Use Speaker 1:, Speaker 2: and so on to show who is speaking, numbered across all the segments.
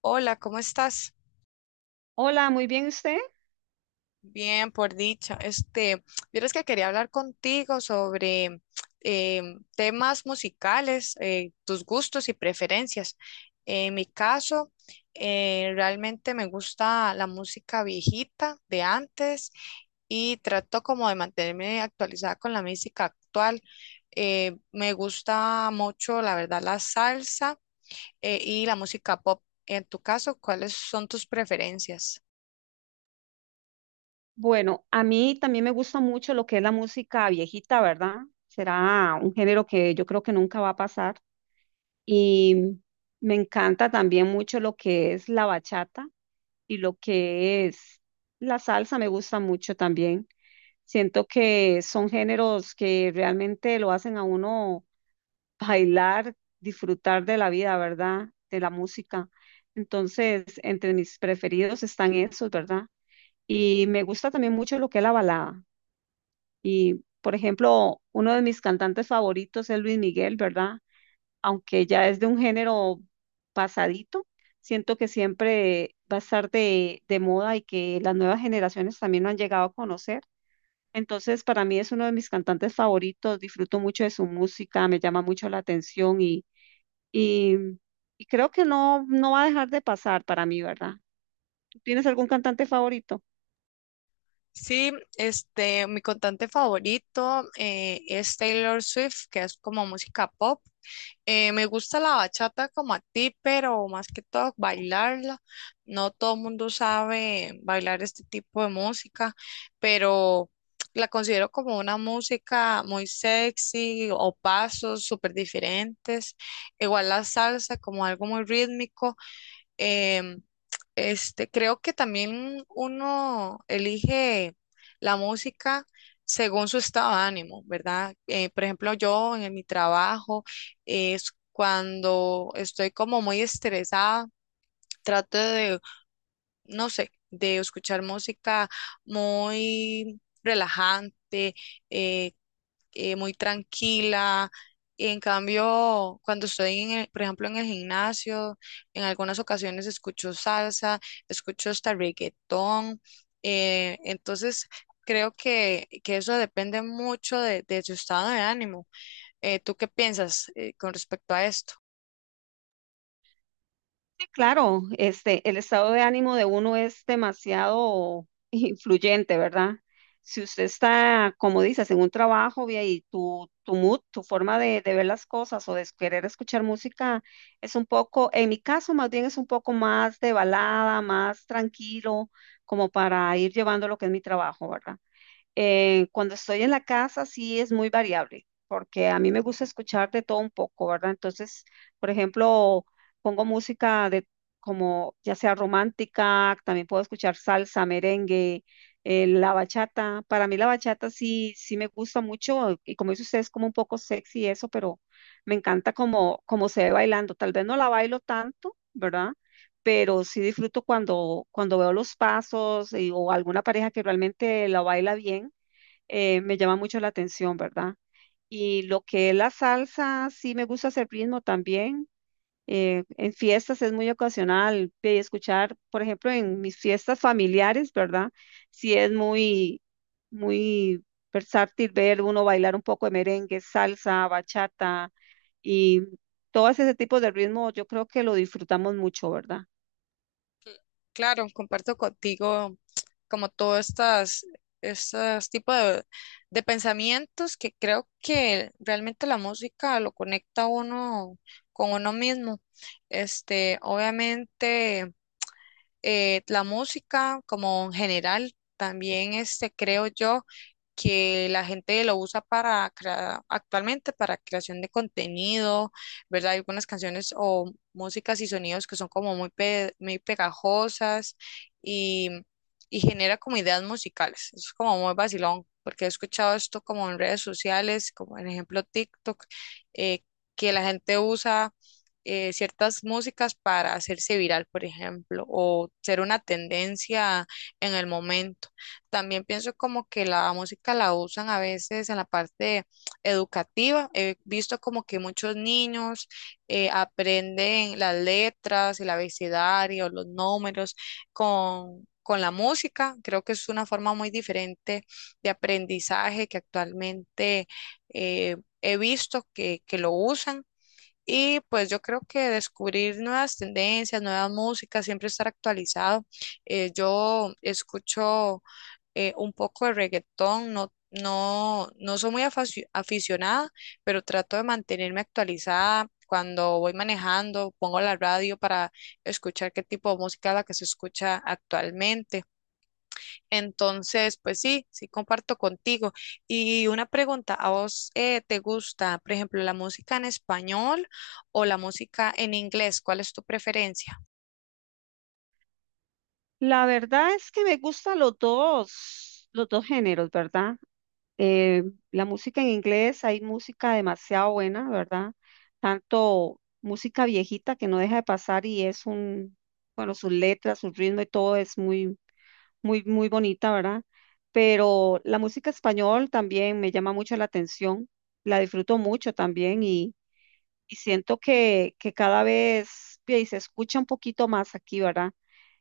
Speaker 1: Hola, ¿cómo estás?
Speaker 2: Hola, muy bien usted.
Speaker 1: Bien, por dicha. Vieras que quería hablar contigo sobre temas musicales, tus gustos y preferencias. En mi caso, realmente me gusta la música viejita de antes y trato como de mantenerme actualizada con la música actual. Me gusta mucho, la verdad, la salsa y la música pop. En tu caso, ¿cuáles son tus preferencias?
Speaker 2: Bueno, a mí también me gusta mucho lo que es la música viejita, ¿verdad? Será un género que yo creo que nunca va a pasar. Y me encanta también mucho lo que es la bachata y lo que es la salsa, me gusta mucho también. Siento que son géneros que realmente lo hacen a uno bailar, disfrutar de la vida, ¿verdad? De la música. Entonces, entre mis preferidos están esos, ¿verdad? Y me gusta también mucho lo que es la balada. Y, por ejemplo, uno de mis cantantes favoritos es Luis Miguel, ¿verdad? Aunque ya es de un género pasadito, siento que siempre va a estar de moda y que las nuevas generaciones también lo han llegado a conocer. Entonces, para mí es uno de mis cantantes favoritos, disfruto mucho de su música, me llama mucho la atención y, y creo que no, no va a dejar de pasar para mí, ¿verdad? ¿Tú tienes algún cantante favorito?
Speaker 1: Sí, mi cantante favorito es Taylor Swift, que es como música pop. Me gusta la bachata como a ti, pero más que todo bailarla. No todo el mundo sabe bailar este tipo de música, pero la considero como una música muy sexy o pasos súper diferentes. Igual la salsa como algo muy rítmico. Em, creo que también uno elige la música según su estado de ánimo, ¿verdad? Por ejemplo, yo en mi trabajo es cuando estoy como muy estresada, trato de no sé, de escuchar música muy relajante, eh, muy tranquila. En cambio, cuando estoy, por ejemplo, en el gimnasio, en algunas ocasiones escucho salsa, escucho hasta reggaetón. Entonces, creo que eso depende mucho de su estado de ánimo. ¿Tú qué piensas, con respecto a esto?
Speaker 2: Sí, claro, este, el estado de ánimo de uno es demasiado influyente, ¿verdad? Si usted está, como dices, en un trabajo vía, y tu mood, tu forma de ver las cosas o de querer escuchar música es un poco, en mi caso más bien es un poco más de balada, más tranquilo, como para ir llevando lo que es mi trabajo, ¿verdad? Cuando estoy en la casa sí es muy variable, porque a mí me gusta escuchar de todo un poco, ¿verdad? Entonces, por ejemplo, pongo música de como ya sea romántica, también puedo escuchar salsa, merengue, la bachata. Para mí la bachata sí, sí me gusta mucho y como dice usted es como un poco sexy y eso, pero me encanta como, como se ve bailando. Tal vez no la bailo tanto, ¿verdad? Pero sí disfruto cuando, cuando veo los pasos y- o alguna pareja que realmente la baila bien, me llama mucho la atención, ¿verdad? Y lo que es la salsa, sí me gusta hacer ritmo también. En fiestas es muy ocasional escuchar, por ejemplo, en mis fiestas familiares, ¿verdad? Sí es muy, muy versátil ver uno bailar un poco de merengue, salsa, bachata y todo ese tipo de ritmo, yo creo que lo disfrutamos mucho, ¿verdad?
Speaker 1: Claro, comparto contigo como todos estos tipos de pensamientos que creo que realmente la música lo conecta a uno con uno mismo. Este, obviamente la música como en general, también este, creo yo que la gente lo usa para actualmente para creación de contenido, ¿verdad? Hay algunas canciones o músicas y sonidos que son como muy, muy pegajosas y, y genera como ideas musicales. Eso es como muy vacilón, porque he escuchado esto como en redes sociales, como en ejemplo TikTok, eh, que la gente usa ciertas músicas para hacerse viral, por ejemplo, o ser una tendencia en el momento. También pienso como que la música la usan a veces en la parte educativa. He visto como que muchos niños aprenden las letras, el abecedario, los números con la música, creo que es una forma muy diferente de aprendizaje que actualmente eh, he visto que lo usan. Y pues yo creo que descubrir nuevas tendencias, nuevas músicas, siempre estar actualizado. Yo escucho un poco de reggaetón, no soy muy aficionada, pero trato de mantenerme actualizada. Cuando voy manejando, pongo la radio para escuchar qué tipo de música es la que se escucha actualmente. Entonces, pues sí, sí comparto contigo. Y una pregunta, ¿a vos te gusta, por ejemplo, la música en español o la música en inglés? ¿Cuál es tu preferencia?
Speaker 2: La verdad es que me gustan los dos géneros, ¿verdad? Eh, la música en inglés, hay música demasiado buena, ¿verdad? Tanto música viejita que no deja de pasar y es un, bueno, sus letras, su ritmo y todo es muy, muy, muy bonita, ¿verdad? Pero la música español también me llama mucho la atención, la disfruto mucho también y siento que cada vez bien, se escucha un poquito más aquí, ¿verdad?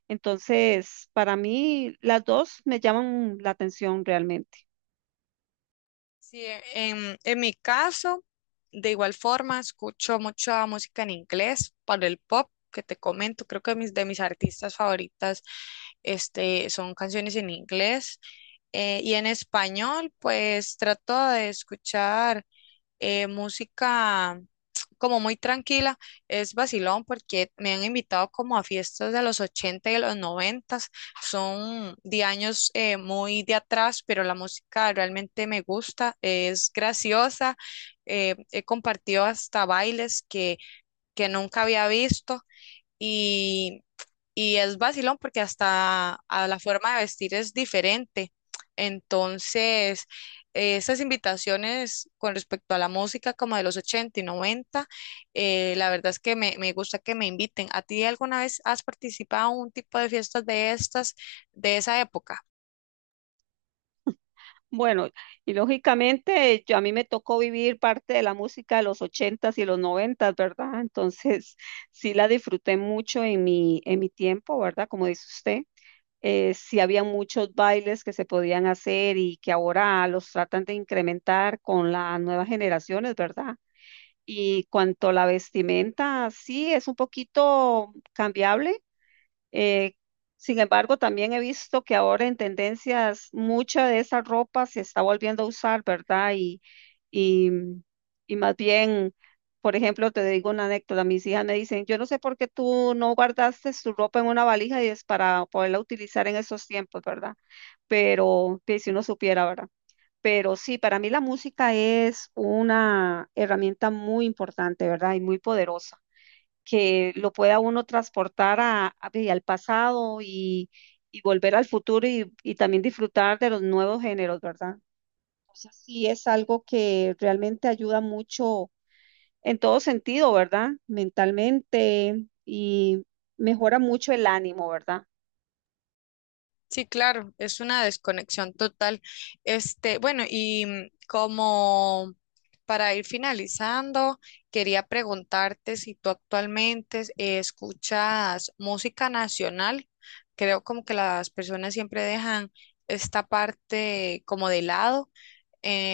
Speaker 2: Entonces, para mí, las dos me llaman la atención realmente.
Speaker 1: Sí, en mi caso, de igual forma, escucho mucha música en inglés para el pop que te comento. Creo que de mis artistas favoritas este, son canciones en inglés. Y en español, pues trato de escuchar música como muy tranquila, es vacilón porque me han invitado como a fiestas de los 80 y de los 90, son de años muy de atrás, pero la música realmente me gusta, es graciosa, he compartido hasta bailes que nunca había visto. Y y es vacilón porque hasta a la forma de vestir es diferente. Entonces, esas invitaciones con respecto a la música como de los 80 y 90 la verdad es que me gusta que me inviten. ¿A ti alguna vez has participado en un tipo de fiestas de estas, de esa época?
Speaker 2: Bueno, y lógicamente yo a mí me tocó vivir parte de la música de los ochentas y los noventas, ¿verdad? Entonces sí la disfruté mucho en mi tiempo, ¿verdad? Como dice usted, sí había muchos bailes que se podían hacer y que ahora los tratan de incrementar con las nuevas generaciones, ¿verdad? Y cuanto a la vestimenta, sí es un poquito cambiable, eh, sin embargo, también he visto que ahora en tendencias mucha de esa ropa se está volviendo a usar, ¿verdad? Y, y más bien, por ejemplo, te digo una anécdota, mis hijas me dicen, yo no sé por qué tú no guardaste tu ropa en una valija y es para poderla utilizar en esos tiempos, ¿verdad? Pero que si uno supiera, ¿verdad? Pero sí, para mí la música es una herramienta muy importante, ¿verdad? Y muy poderosa que lo pueda uno transportar a- y al pasado y volver al futuro y también disfrutar de los nuevos géneros, ¿verdad? Entonces sí es algo que realmente ayuda mucho en todo sentido, ¿verdad? Mentalmente y mejora mucho el ánimo, ¿verdad?
Speaker 1: Sí, claro, es una desconexión total. Este, bueno, y mm, como para ir finalizando, quería preguntarte si tú actualmente escuchas música nacional. Creo como que las personas siempre dejan esta parte como de lado.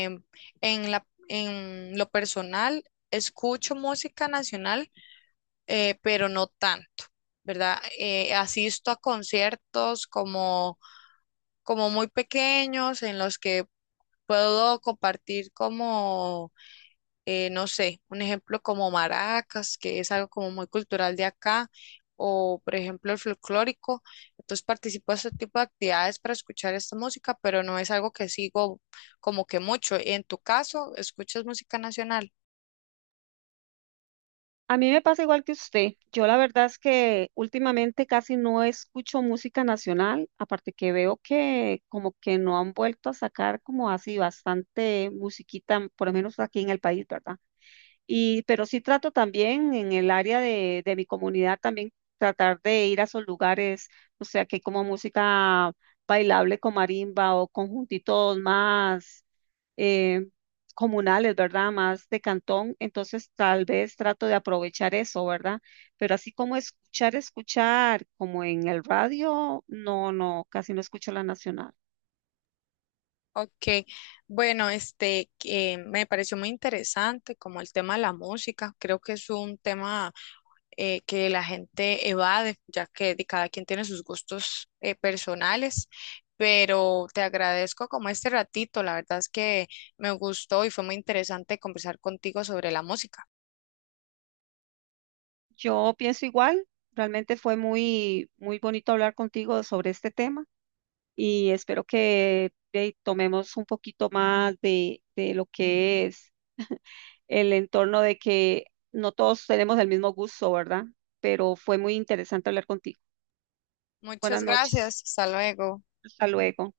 Speaker 1: Em, en en lo personal, escucho música nacional, pero no tanto, ¿verdad? Asisto a conciertos como muy pequeños en los que puedo compartir como, no sé, un ejemplo como maracas, que es algo como muy cultural de acá, o por ejemplo el folclórico. Entonces participo de este tipo de actividades para escuchar esta música, pero no es algo que sigo como que mucho. En tu caso, ¿escuchas música nacional?
Speaker 2: A mí me pasa igual que usted. Yo la verdad es que últimamente casi no escucho música nacional, aparte que veo que como que no han vuelto a sacar como así bastante musiquita, por lo menos aquí en el país, ¿verdad? Y, pero sí trato también en el área de mi comunidad también tratar de ir a esos lugares, o sea, que hay como música bailable con marimba o conjuntitos más, eh, comunales, ¿verdad? Más de cantón. Entonces tal vez trato de aprovechar eso, ¿verdad? Pero así como escuchar, escuchar, como en el radio, no, no, casi no escucho la nacional.
Speaker 1: Ok, bueno, este me pareció muy interesante como el tema de la música. Creo que es un tema que la gente evade, ya que cada quien tiene sus gustos personales. Pero te agradezco como este ratito, la verdad es que me gustó y fue muy interesante conversar contigo sobre la música.
Speaker 2: Yo pienso igual. Realmente fue muy, muy bonito hablar contigo sobre este tema. Y espero que tomemos un poquito más de lo que es el entorno de que no todos tenemos el mismo gusto, ¿verdad? Pero fue muy interesante hablar contigo. Buenas
Speaker 1: Muchas
Speaker 2: noches.
Speaker 1: gracias, hasta luego.
Speaker 2: Hasta luego.